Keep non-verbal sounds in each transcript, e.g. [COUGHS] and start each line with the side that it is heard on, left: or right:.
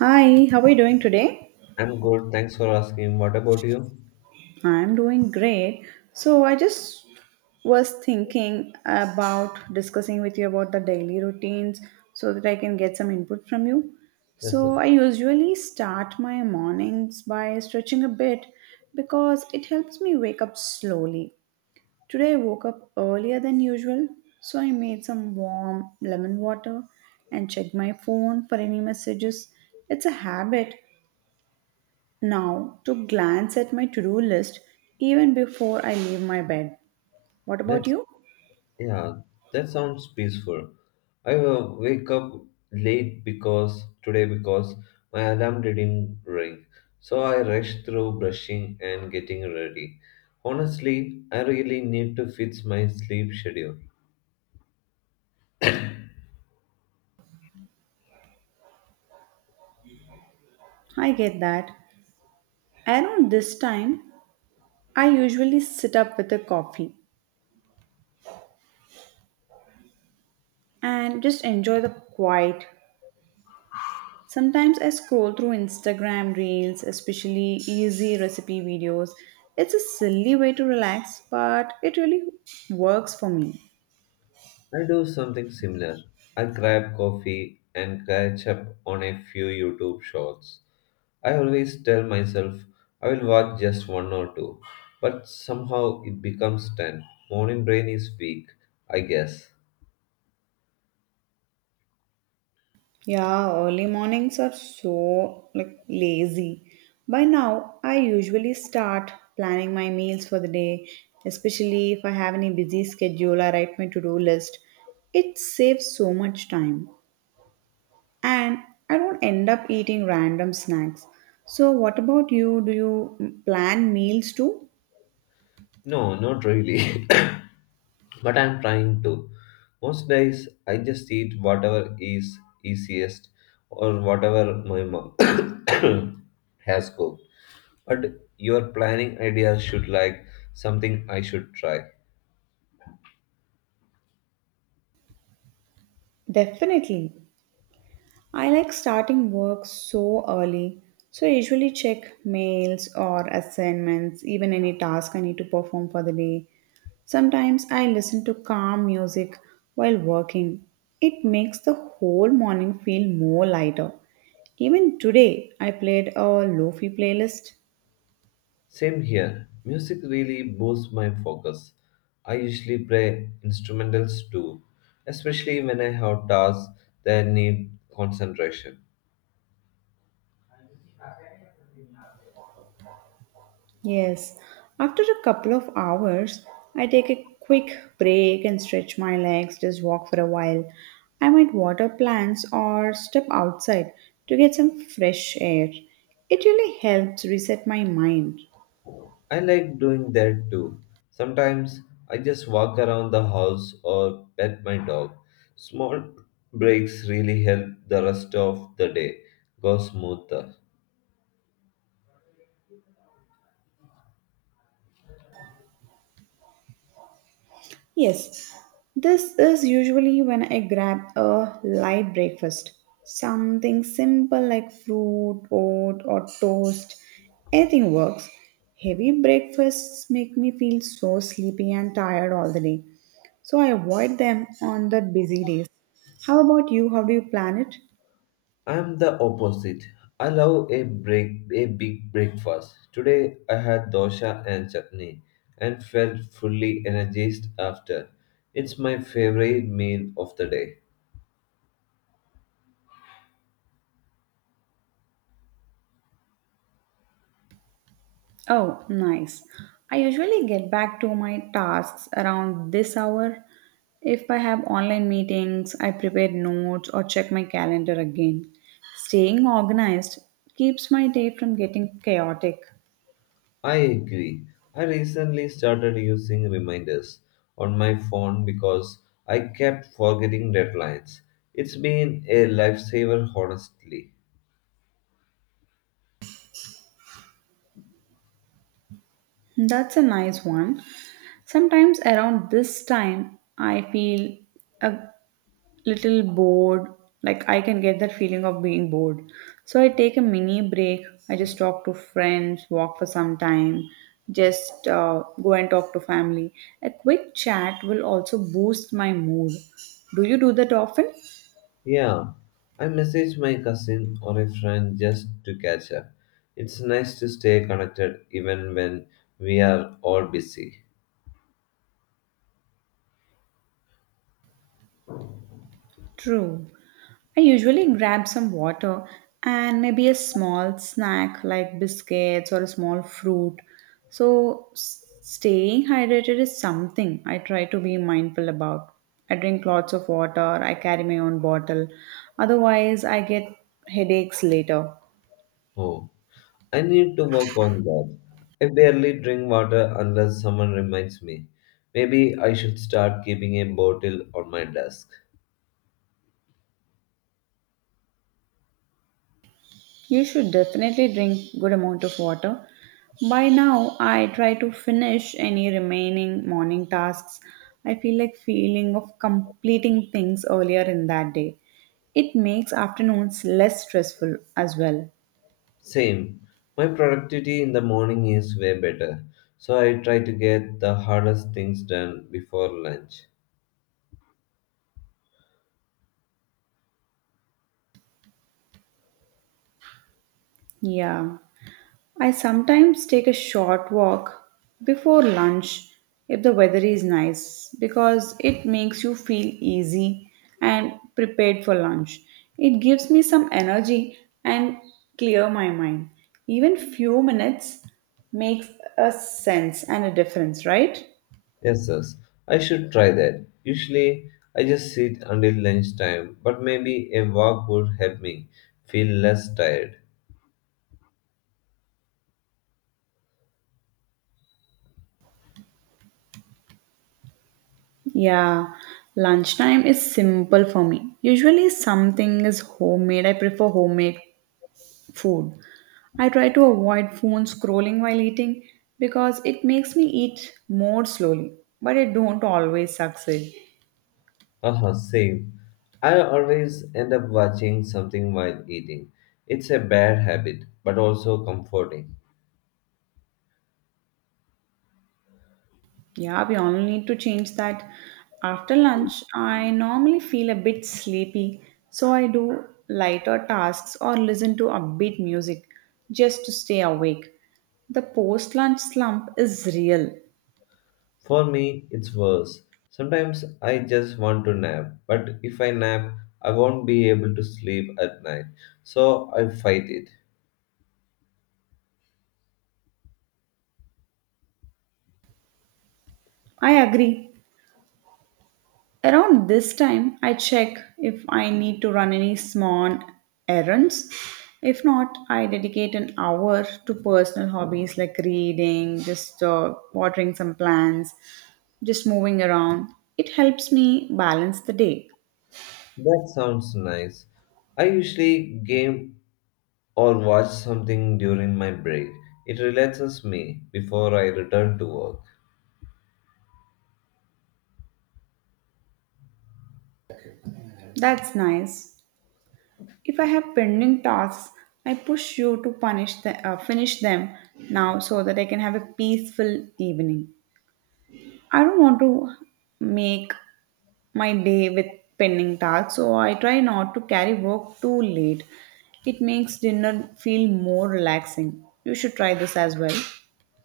right: Hi, how are you doing today?
left: I'm good. Thanks for asking. What about you?
right: I'm doing great. So I just was thinking about discussing with you about the daily routines so that I can get some input from you.
left: Yes, sir.
right: So I usually start my mornings by stretching a bit because it helps me wake up slowly. Today I woke up earlier than usual, so I made some warm lemon water and checked my phone for any messages. It's a habit now to glance at my to do list even before I leave my bed. What about
left: That's,
right: you?
left: yeah, that sounds peaceful. I wake up late because my alarm didn't ring. So I rushed through brushing and getting ready. Honestly, I really need to fix my sleep schedule.
right: I get that. Around this time, I usually sit up with a coffee and just enjoy the quiet. Sometimes I scroll through Instagram reels, especially easy recipe videos. It's a silly way to relax, but it really works for me.
left: I do something similar. I grab coffee and catch up on a few YouTube shorts. I always tell myself I will watch just one or two, but somehow it becomes 10. Morning brain is weak, I guess.
right: Yeah, early mornings are so like lazy. By now, I usually start planning my meals for the day, especially if I have any busy schedule, I write my to-do list. It saves so much time and I don't end up eating random snacks. So what about you? Do you plan meals too?
left: No, not really, [COUGHS] but I'm trying to. Most days I just eat whatever is easiest or whatever my mom [COUGHS] has cooked. But your planning idea should like something I should try.
right: Definitely. I like starting work so early, so I usually check mails or assignments, even any task I need to perform for the day. Sometimes I listen to calm music while working. It makes the whole morning feel more lighter. Even today, I played a lofi playlist.
left: Same here. Music really boosts my focus. I usually play instrumentals too, especially when I have tasks that need concentration.
right: Yes, after a couple of hours, I take a quick break and stretch my legs, just walk for a while. I might water plants or step outside to get some fresh air. It really helps reset my mind.
left: I like doing that too. Sometimes I just walk around the house or pet my dog. Small breaks really help the rest of the day go smoother.
right: Yes, this is usually when I grab a light breakfast. Something simple like fruit, oat, or toast. Anything works. Heavy breakfasts make me feel so sleepy and tired all the day. So I avoid them on the busy days. How about you? How do you plan it?
left: I'm the opposite. I love a break, a big breakfast. Today I had dosa and chutney and felt fully energized after. It's my favorite meal of the day.
right: Oh, nice. I usually get back to my tasks around this hour. If I have online meetings, I prepare notes or check my calendar again. Staying organized keeps my day from getting chaotic.
left: I agree. I recently started using reminders on my phone because I kept forgetting deadlines. It's been a lifesaver honestly.
right: That's a nice one. Sometimes around this time, I feel a little bored. Like I can get that feeling of being bored. So I take a mini break. I just talk to friends, walk for some time, just go and talk to family. A quick chat will also boost my mood. Do you do that often?
left: Yeah, I message my cousin or a friend just to catch up. It's nice to stay connected even when we are all busy.
right: True. I usually grab some water and maybe a small snack like biscuits or a small fruit. So, staying hydrated is something I try to be mindful about. I drink lots of water, I carry my own bottle. Otherwise, I get headaches later.
left: Oh, I need to work on that. I barely drink water unless someone reminds me. Maybe I should start keeping a bottle on my desk.
right: You should definitely drink good amount of water. By now, I try to finish any remaining morning tasks. I feel like feeling of completing things earlier in that day. It makes afternoons less stressful as well.
left: Same, my productivity in the morning is way better, so I try to get the hardest things done before lunch.
right: Yeah. I sometimes take a short walk before lunch if the weather is nice because it makes you feel easy and prepared for lunch. It gives me some energy and clear my mind. Even few minutes makes a sense and a difference, right?
left: Yes, yes. I should try that. Usually, I just sit until lunchtime, but maybe a walk would help me feel less tired.
right: Yeah, lunchtime is simple for me. Usually something is homemade. I prefer homemade food. I try to avoid phone scrolling while eating because it makes me eat more slowly, but I don't always succeed.
left: Haha, same. I always end up watching something while eating. It's a bad habit, but also comforting.
right: Yeah, we all need to change that. After lunch, I normally feel a bit sleepy, so I do lighter tasks or listen to upbeat music just to stay awake. The post lunch slump is real.
left: For me, it's worse. Sometimes I just want to nap, but if I nap, I won't be able to sleep at night, so I fight it.
right: I agree. Around this time, I check if I need to run any small errands. If not, I dedicate an hour to personal hobbies like reading, just watering some plants, just moving around. It helps me balance the day.
left: That sounds nice. I usually game or watch something during my break. It relaxes me before I return to work.
right: That's nice. If I have pending tasks, I push you to punish finish them now so that I can have a peaceful evening. I don't want to make my day with pending tasks, so I try not to carry work too late. It makes dinner feel more relaxing. You should try this as well.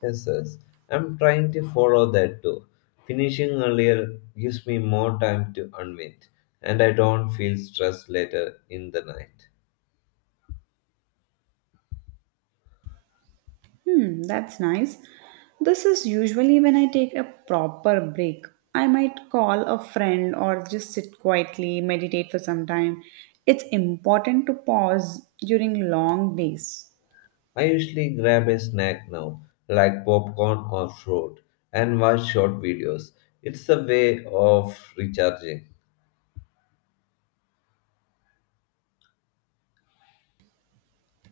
left: Yes, yes. I'm trying to follow that too. Finishing earlier gives me more time to unwind, and I don't feel stressed later in the night.
right: Hmm, that's nice. This is usually when I take a proper break. I might call a friend or just sit quietly, meditate for some time. It's important to pause during long days.
left: I usually grab a snack now, like popcorn or fruit, and watch short videos. It's a way of recharging.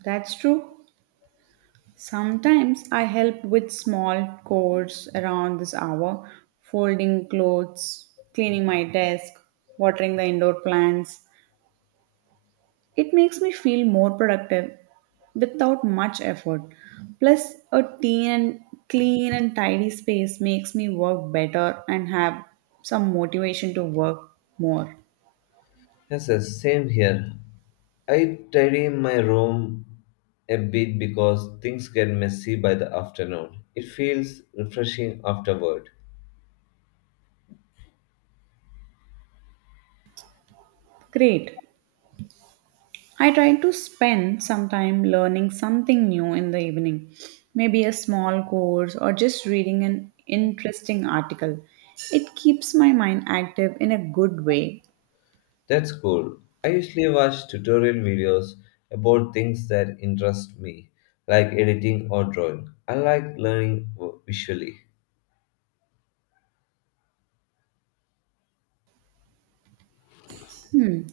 right: That's true. Sometimes I help with small chores around this hour, folding clothes, cleaning my desk, watering the indoor plants. It makes me feel more productive without much effort. Plus, a teen and clean and tidy space makes me work better and have some motivation to work more.
left: Yes, yes, same here. I tidy my room a bit because things get messy by the afternoon. It feels refreshing afterward.
right: Great. I try to spend some time learning something new in the evening, maybe a small course or just reading an interesting article. It keeps my mind active in a good way.
left: That's cool. I usually watch tutorial videos about things that interest me, like editing or drawing. I like learning visually.
right: Hmm.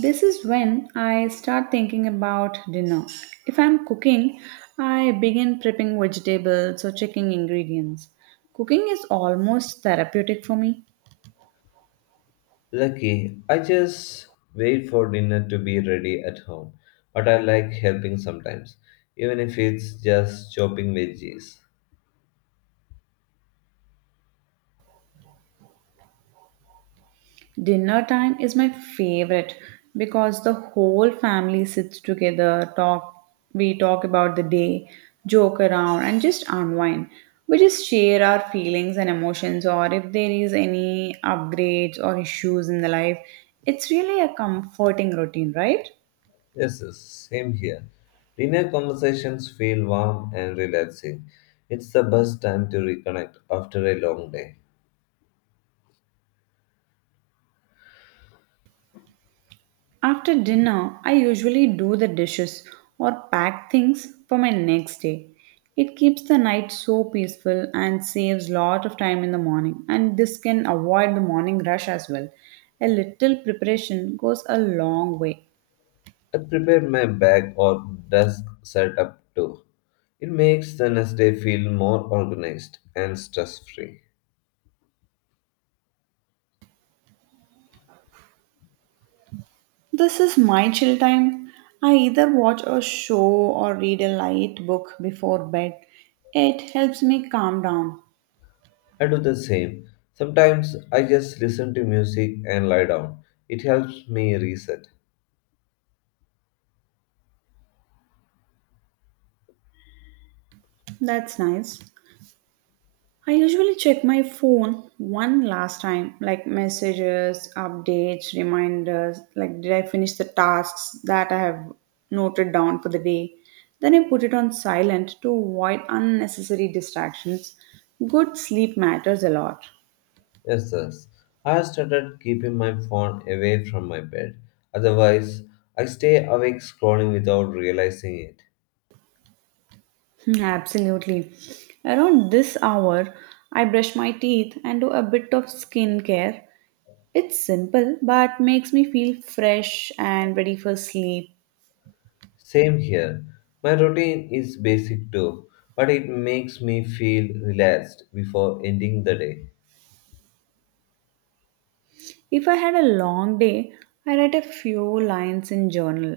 right: This is when I start thinking about dinner. If I'm cooking, I begin prepping vegetables or checking ingredients. Cooking is almost therapeutic for me.
left: Lucky, I just wait for dinner to be ready at home, but I like helping sometimes, even if it's just chopping veggies.
right: Dinner time is my favorite because the whole family sits together, talk, we talk about the day, joke around, and just unwind. We just share our feelings and emotions, or if there is any upgrades or issues in the life. It's really a comforting routine, right?
left: Yes, yes, same here. Dinner conversations feel warm and relaxing. It's the best time to reconnect after a long day.
right: After dinner, I usually do the dishes or pack things for my next day. It keeps the night so peaceful and saves lot of time in the morning and this can avoid the morning rush as well. A little preparation goes a long way.
left: I prepare my bag or desk setup too. It makes the next day feel more organized and stress free.
right: This is my chill time. I either watch a show or read a light book before bed. It helps me calm down.
left: I do the same. Sometimes I just listen to music and lie down. It helps me reset.
right: That's nice. I usually check my phone one last time, like messages, updates, reminders, like did I finish the tasks that I have noted down for the day. Then I put it on silent to avoid unnecessary distractions. Good sleep matters a lot.
left: Yes, yes. I have started keeping my phone away from my bed. Otherwise, I stay awake scrolling without realizing it.
right: Hmm, absolutely. Around this hour, I brush my teeth and do a bit of skincare. It's simple but makes me feel fresh and ready for sleep.
left: Same here. My routine is basic too, but it makes me feel relaxed before ending the day.
right: If I had a long day, I write a few lines in journal,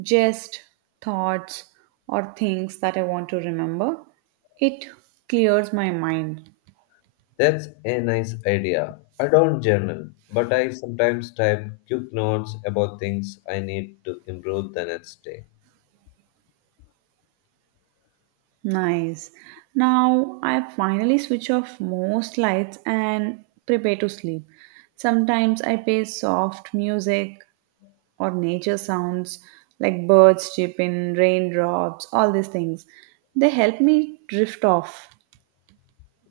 right: just thoughts or things that I want to remember. It clears my mind.
left: That's a nice idea. I don't journal, but I sometimes type quick notes about things I need to improve the next day.
right: Nice. Now I finally switch off most lights and prepare to sleep. Sometimes I play soft music or nature sounds like birds chirping, raindrops, all these things. They help me drift off.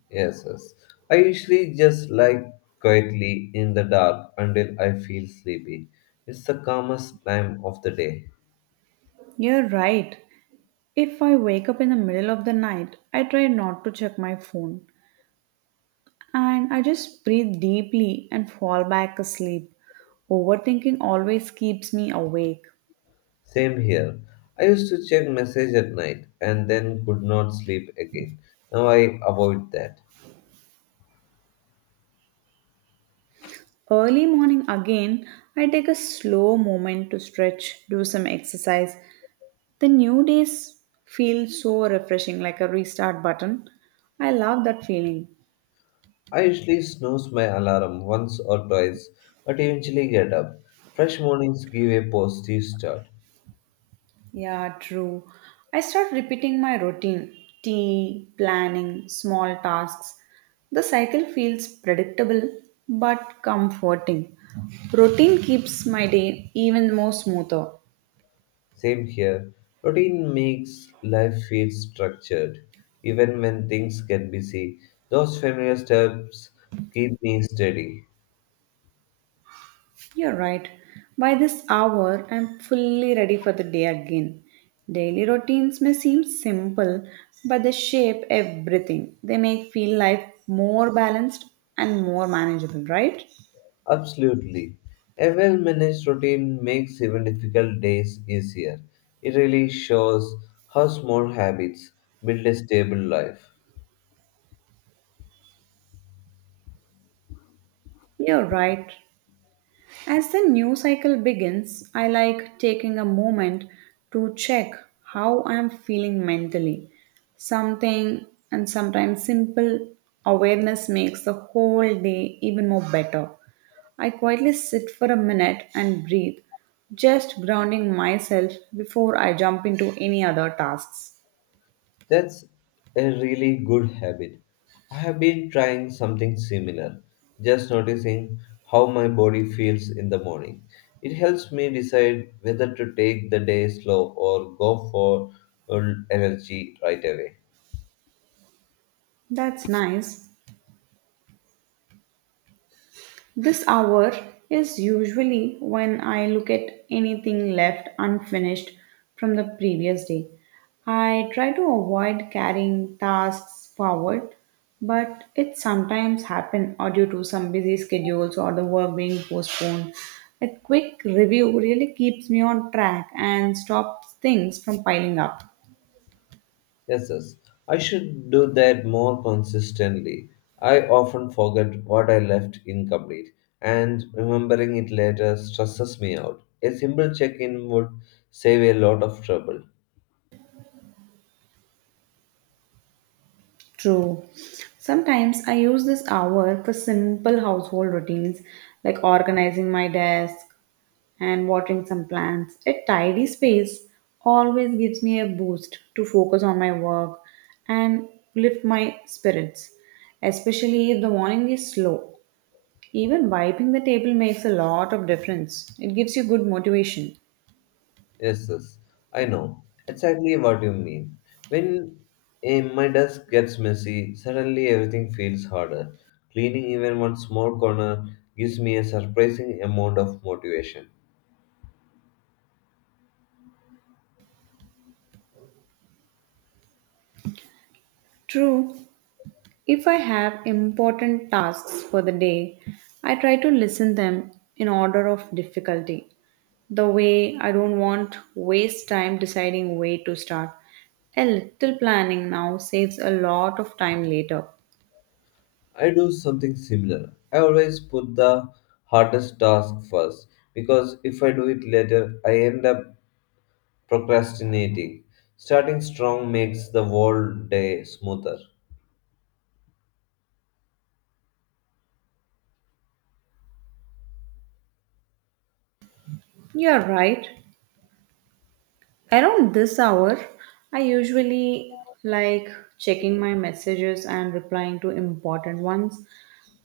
left: Yes, yes. I usually just lie quietly in the dark until I feel sleepy. It's the calmest time of the day.
right: You're right. If I wake up in the middle of the night, I try not to check my phone and I just breathe deeply and fall back asleep. Overthinking always keeps me awake.
left: Same here. I used to check message at night and then could not sleep again. Now I avoid that.
right: Early morning again, I take a slow moment to stretch, do some exercise. The new days feel so refreshing like a restart button. I love that feeling.
left: I usually snooze my alarm once or twice, but eventually get up. Fresh mornings give a positive start.
right: Yeah, true. I start repeating my routine tea, planning, small tasks. The cycle feels predictable but comforting. Routine keeps my day even more smoother.
left: Same here. Routine makes life feel structured, even when things get busy. Those familiar steps keep me steady.
right: You're right. By this hour, I'm fully ready for the day again. Daily routines may seem simple, but they shape everything. They make feel life more balanced and more manageable, right?
left: Absolutely. A well managed routine makes even difficult days easier. It really shows how small habits build a stable life.
right: You're right. As the new cycle begins, I like taking a moment to check how I am feeling mentally. Something and sometimes simple awareness makes the whole day even more better. I quietly sit for a minute and breathe, just grounding myself before I jump into any other tasks.
left: That's a really good habit. I have been trying something similar, just noticing how my body feels in the morning. It helps me decide whether to take the day slow or go for uh, energy right away.
right: That's nice. This hour is usually when I look at anything left unfinished from the previous day. I try to avoid carrying tasks forward, but it sometimes happens due to some busy schedules or the work being postponed. A quick review really keeps me on track and stops things from piling up.
left: Yes, yes. I should do that more consistently. I often forget what I left incomplete, and remembering it later stresses me out. A simple check in would save a lot of trouble.
right: True. Sometimes I use this hour for simple household routines like organizing my desk and watering some plants. A tidy space always gives me a boost to focus on my work and lift my spirits, especially if the morning is slow. Even wiping the table makes a lot of difference. It gives you good motivation.
left: Yes, yes, I know exactly what you mean. When my desk gets messy, suddenly everything feels harder. Cleaning even one small corner gives me a surprising amount of motivation.
right: True, if I have important tasks for the day, I try to listen them in order of difficulty. The way I don't want waste time deciding where to start. A little planning now saves a lot of time later.
left: I do something similar. I always put the hardest task first because if I do it later, I end up procrastinating. Starting strong makes the whole day smoother.
right: You're right. Around this hour, I usually like checking my messages and replying to important ones.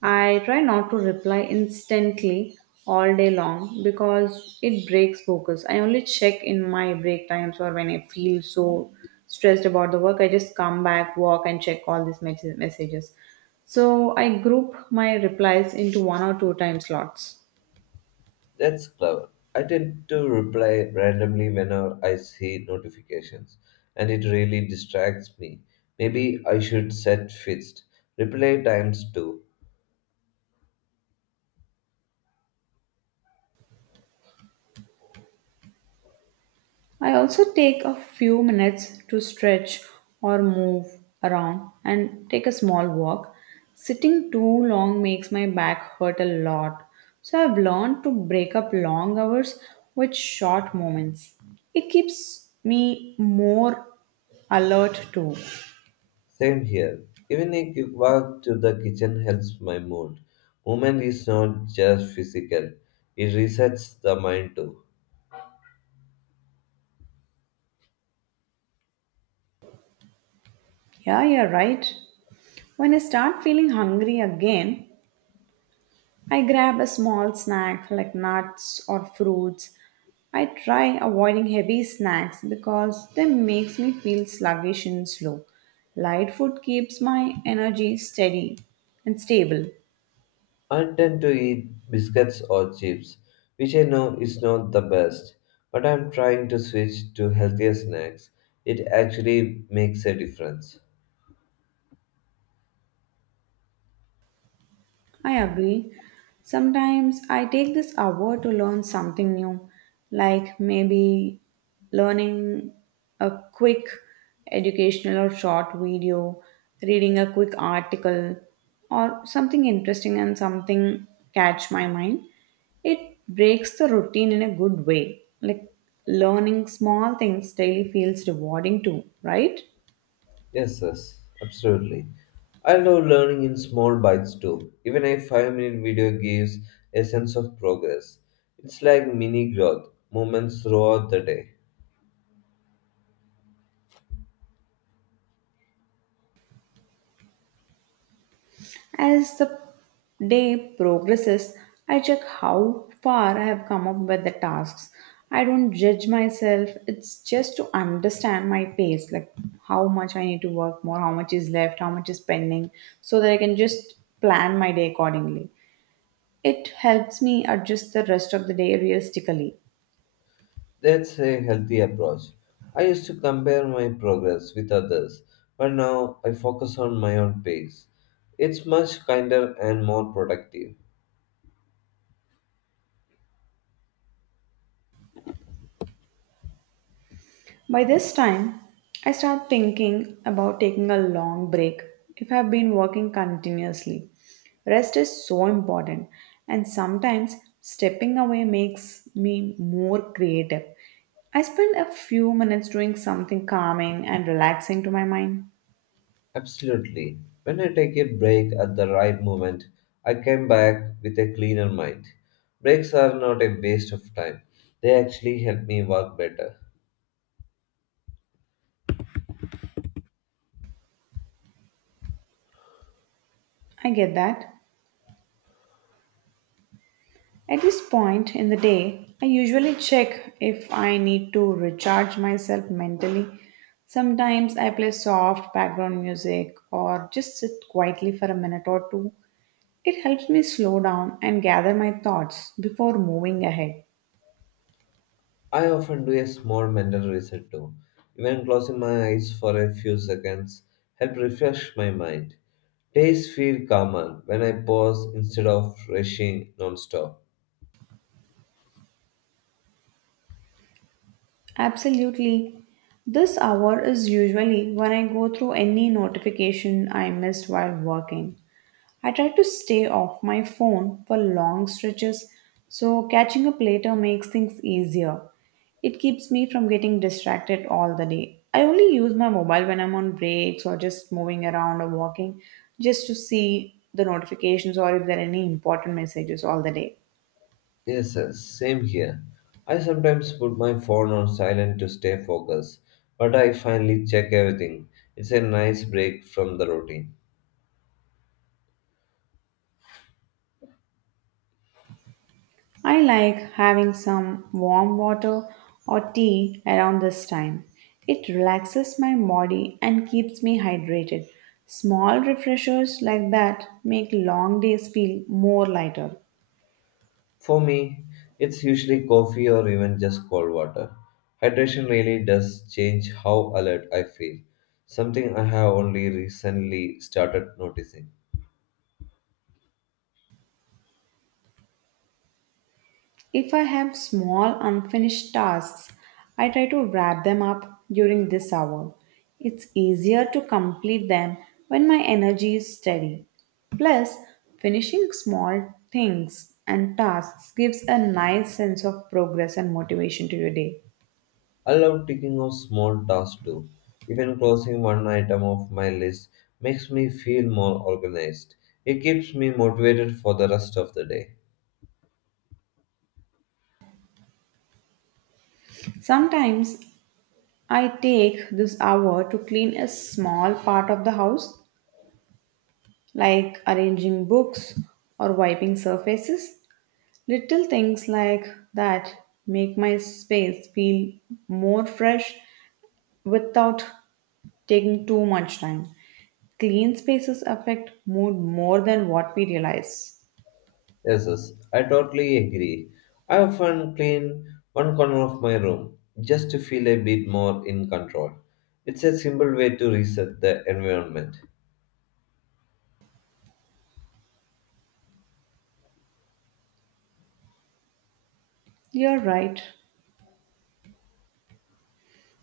right: I try not to reply instantly all day long because it breaks focus. I only check in my break times or when I feel so stressed about the work. I just come back, walk, and check all these messages. So I group my replies into one or two time slots.
left: That's clever. I tend to reply randomly whenever I see notifications, and it really distracts me. Maybe I should set fixed reply times too.
right: I also take a few minutes to stretch or move around and take a small walk. Sitting too long makes my back hurt a lot. So I've learned to break up long hours with short moments. It keeps me more alert too.
left: Same here. Even a quick walk to the kitchen helps my mood. Movement is not just physical, it resets the mind too.
right: Yeah, you're right. When I start feeling hungry again, I grab a small snack like nuts or fruits. I try avoiding heavy snacks because they makes me feel sluggish and slow. Light food keeps my energy steady and stable.
left: I tend to eat biscuits or chips, which I know is not the best, but I'm trying to switch to healthier snacks. It actually makes a difference.
right: I agree. Sometimes I take this hour to learn something new, like maybe learning a quick educational or short video, reading a quick article, or something interesting and something catch my mind. It breaks the routine in a good way. Like learning small things daily feels rewarding too, right?
left: Yes, yes, absolutely. I love learning in small bites too. Even a 5-minute minute video gives a sense of progress. It's like mini growth moments throughout the day.
right: As the day progresses, I check how far I have come up with the tasks. I don't judge myself, it's just to understand my pace, like how much I need to work more, how much is left, how much is pending, so that I can just plan my day accordingly. It helps me adjust the rest of the day realistically.
left: That's a healthy approach. I used to compare my progress with others, but now I focus on my own pace. It's much kinder and more productive.
right: By this time, I start thinking about taking a long break if I've been working continuously. Rest is so important, and sometimes stepping away makes me more creative. I spend a few minutes doing something calming and relaxing to my mind.
left: Absolutely. When I take a break at the right moment, I come back with a cleaner mind. Breaks are not a waste of time, they actually help me work better.
right: I get that. At this point in the day, I usually check if I need to recharge myself mentally. Sometimes I play soft background music or just sit quietly for a minute or two. It helps me slow down and gather my thoughts before moving ahead.
left: I often do a small mental reset too. Even closing my eyes for a few seconds help refresh my mind. Days feel calmer when I pause instead of rushing non-stop.
right: Absolutely. This hour is usually when I go through any notification I missed while working. I try to stay off my phone for long stretches, so catching up later makes things easier. It keeps me from getting distracted all the day. I only use my mobile when I'm on breaks or just moving around or walking just to see the notifications or if there are any important messages all the day.
left: Yes, yes, same here. I sometimes put my phone on silent to stay focused, but I finally check everything. It's a nice break from the routine.
right: I like having some warm water or tea around this time. It relaxes my body and keeps me hydrated. Small refreshers like that make long days feel more lighter.
left: For me, it's usually coffee or even just cold water. Hydration really does change how alert I feel, something I have only recently started noticing.
right: If I have small unfinished tasks, I try to wrap them up during this hour. It's easier to complete them when my energy is steady. Plus, finishing small things and tasks gives a nice sense of progress and motivation to your day.
left: I love ticking off small tasks too. Even closing one item off my list makes me feel more organized. It keeps me motivated for the rest of the day.
right: Sometimes I take this hour to clean a small part of the house, like arranging books or wiping surfaces. Little things like that make my space feel more fresh without taking too much time. Clean spaces affect mood more than what we realize.
left: Yes, yes, I totally agree. I often clean one corner of my room just to feel a bit more in control. It's a simple way to reset the environment.
right: You're right.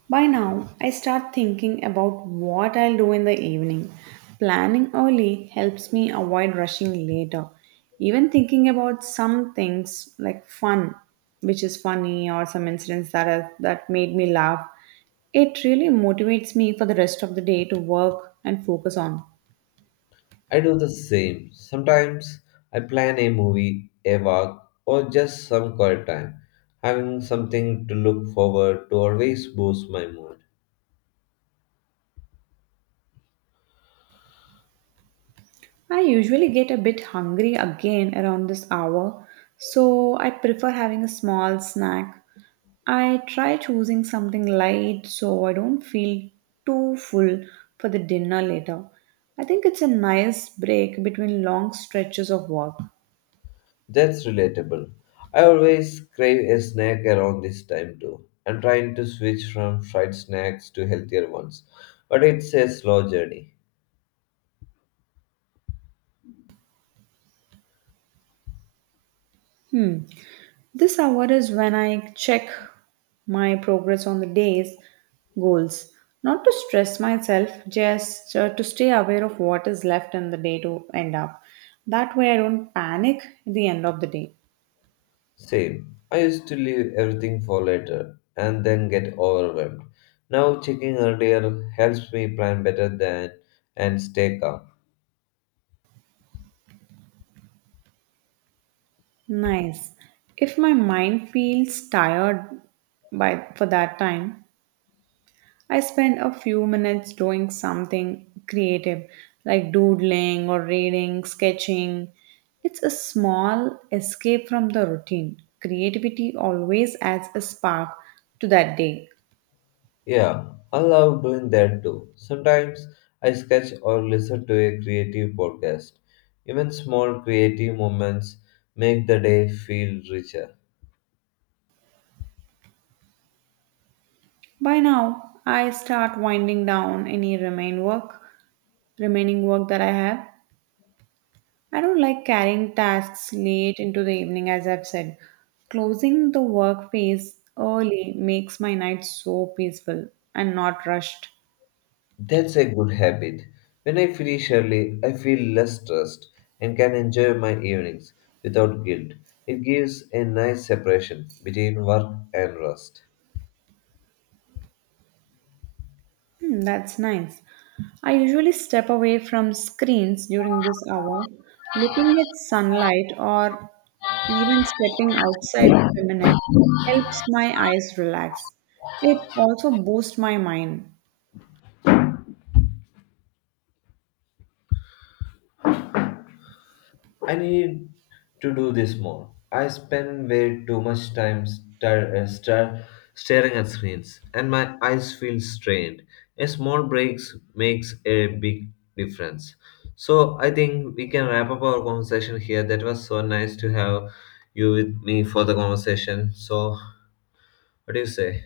right: By now, I start thinking about what I'll do in the evening. Planning early helps me avoid rushing later. Even thinking about some things like fun, which is funny, or some incidents that have, that made me laugh, it really motivates me for the rest of the day to work and focus on.
left: I do the same. Sometimes I plan a movie, a walk, or just some quiet time. Having something to look forward to always boosts my mood.
right: I usually get a bit hungry again around this hour, so I prefer having a small snack. I try choosing something light so I don't feel too full for the dinner later. I think it's a nice break between long stretches of work.
left: That's relatable. I always crave a snack around this time too. I'm trying to switch from fried snacks to healthier ones, but it's a slow journey.
right: Hmm. This hour is when I check my progress on the day's goals. Not to stress myself, just to stay aware of what is left in the day to end up. That way, I don't panic at the end of the day.
left: Same. I used to leave everything for later and then get overwhelmed. Now checking earlier helps me plan better than and stay calm.
right: Nice. If my mind feels tired by for that time, I spend a few minutes doing something creative like doodling or reading, sketching. It's a small escape from the routine. Creativity always adds a spark to that day.
left: Yeah, I love doing that too. Sometimes I sketch or listen to a creative podcast. Even small creative moments make the day feel richer.
right: By now, I start winding down remaining work that I have. I don't like carrying tasks late into the evening as I've said. Closing the work phase early makes my night so peaceful and not rushed.
left: That's a good habit. When I finish early, I feel less stressed and can enjoy my evenings without guilt. It gives a nice separation between work and rest.
right: Hmm, that's nice. I usually step away from screens during this hour, looking at sunlight or even stepping outside for a minute helps my eyes relax. It also boosts my mind.
left: I need to do this more. I spend way too much time staring at screens, and my eyes feel strained. A small breaks makes a big difference. So I think we can wrap up our conversation here. That was so nice to have you with me for the conversation. So what do you say?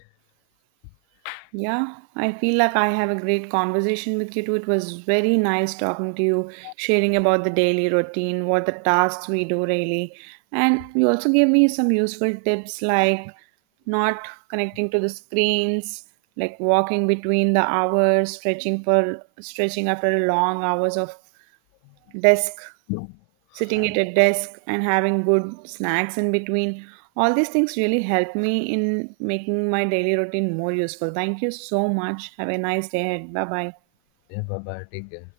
right: Yeah, I feel like I have a great conversation with you too. It was very nice talking to you, sharing about the daily routine, what the tasks we do really. And you also gave me some useful tips like not connecting to the screens, like walking between the hours, stretching after long hours of desk sitting at a desk and having good snacks in between. All these things really help me in making my daily routine more useful. Thank you so much. Have a nice day ahead. Bye bye.
left: Yeah, bye bye. Take care.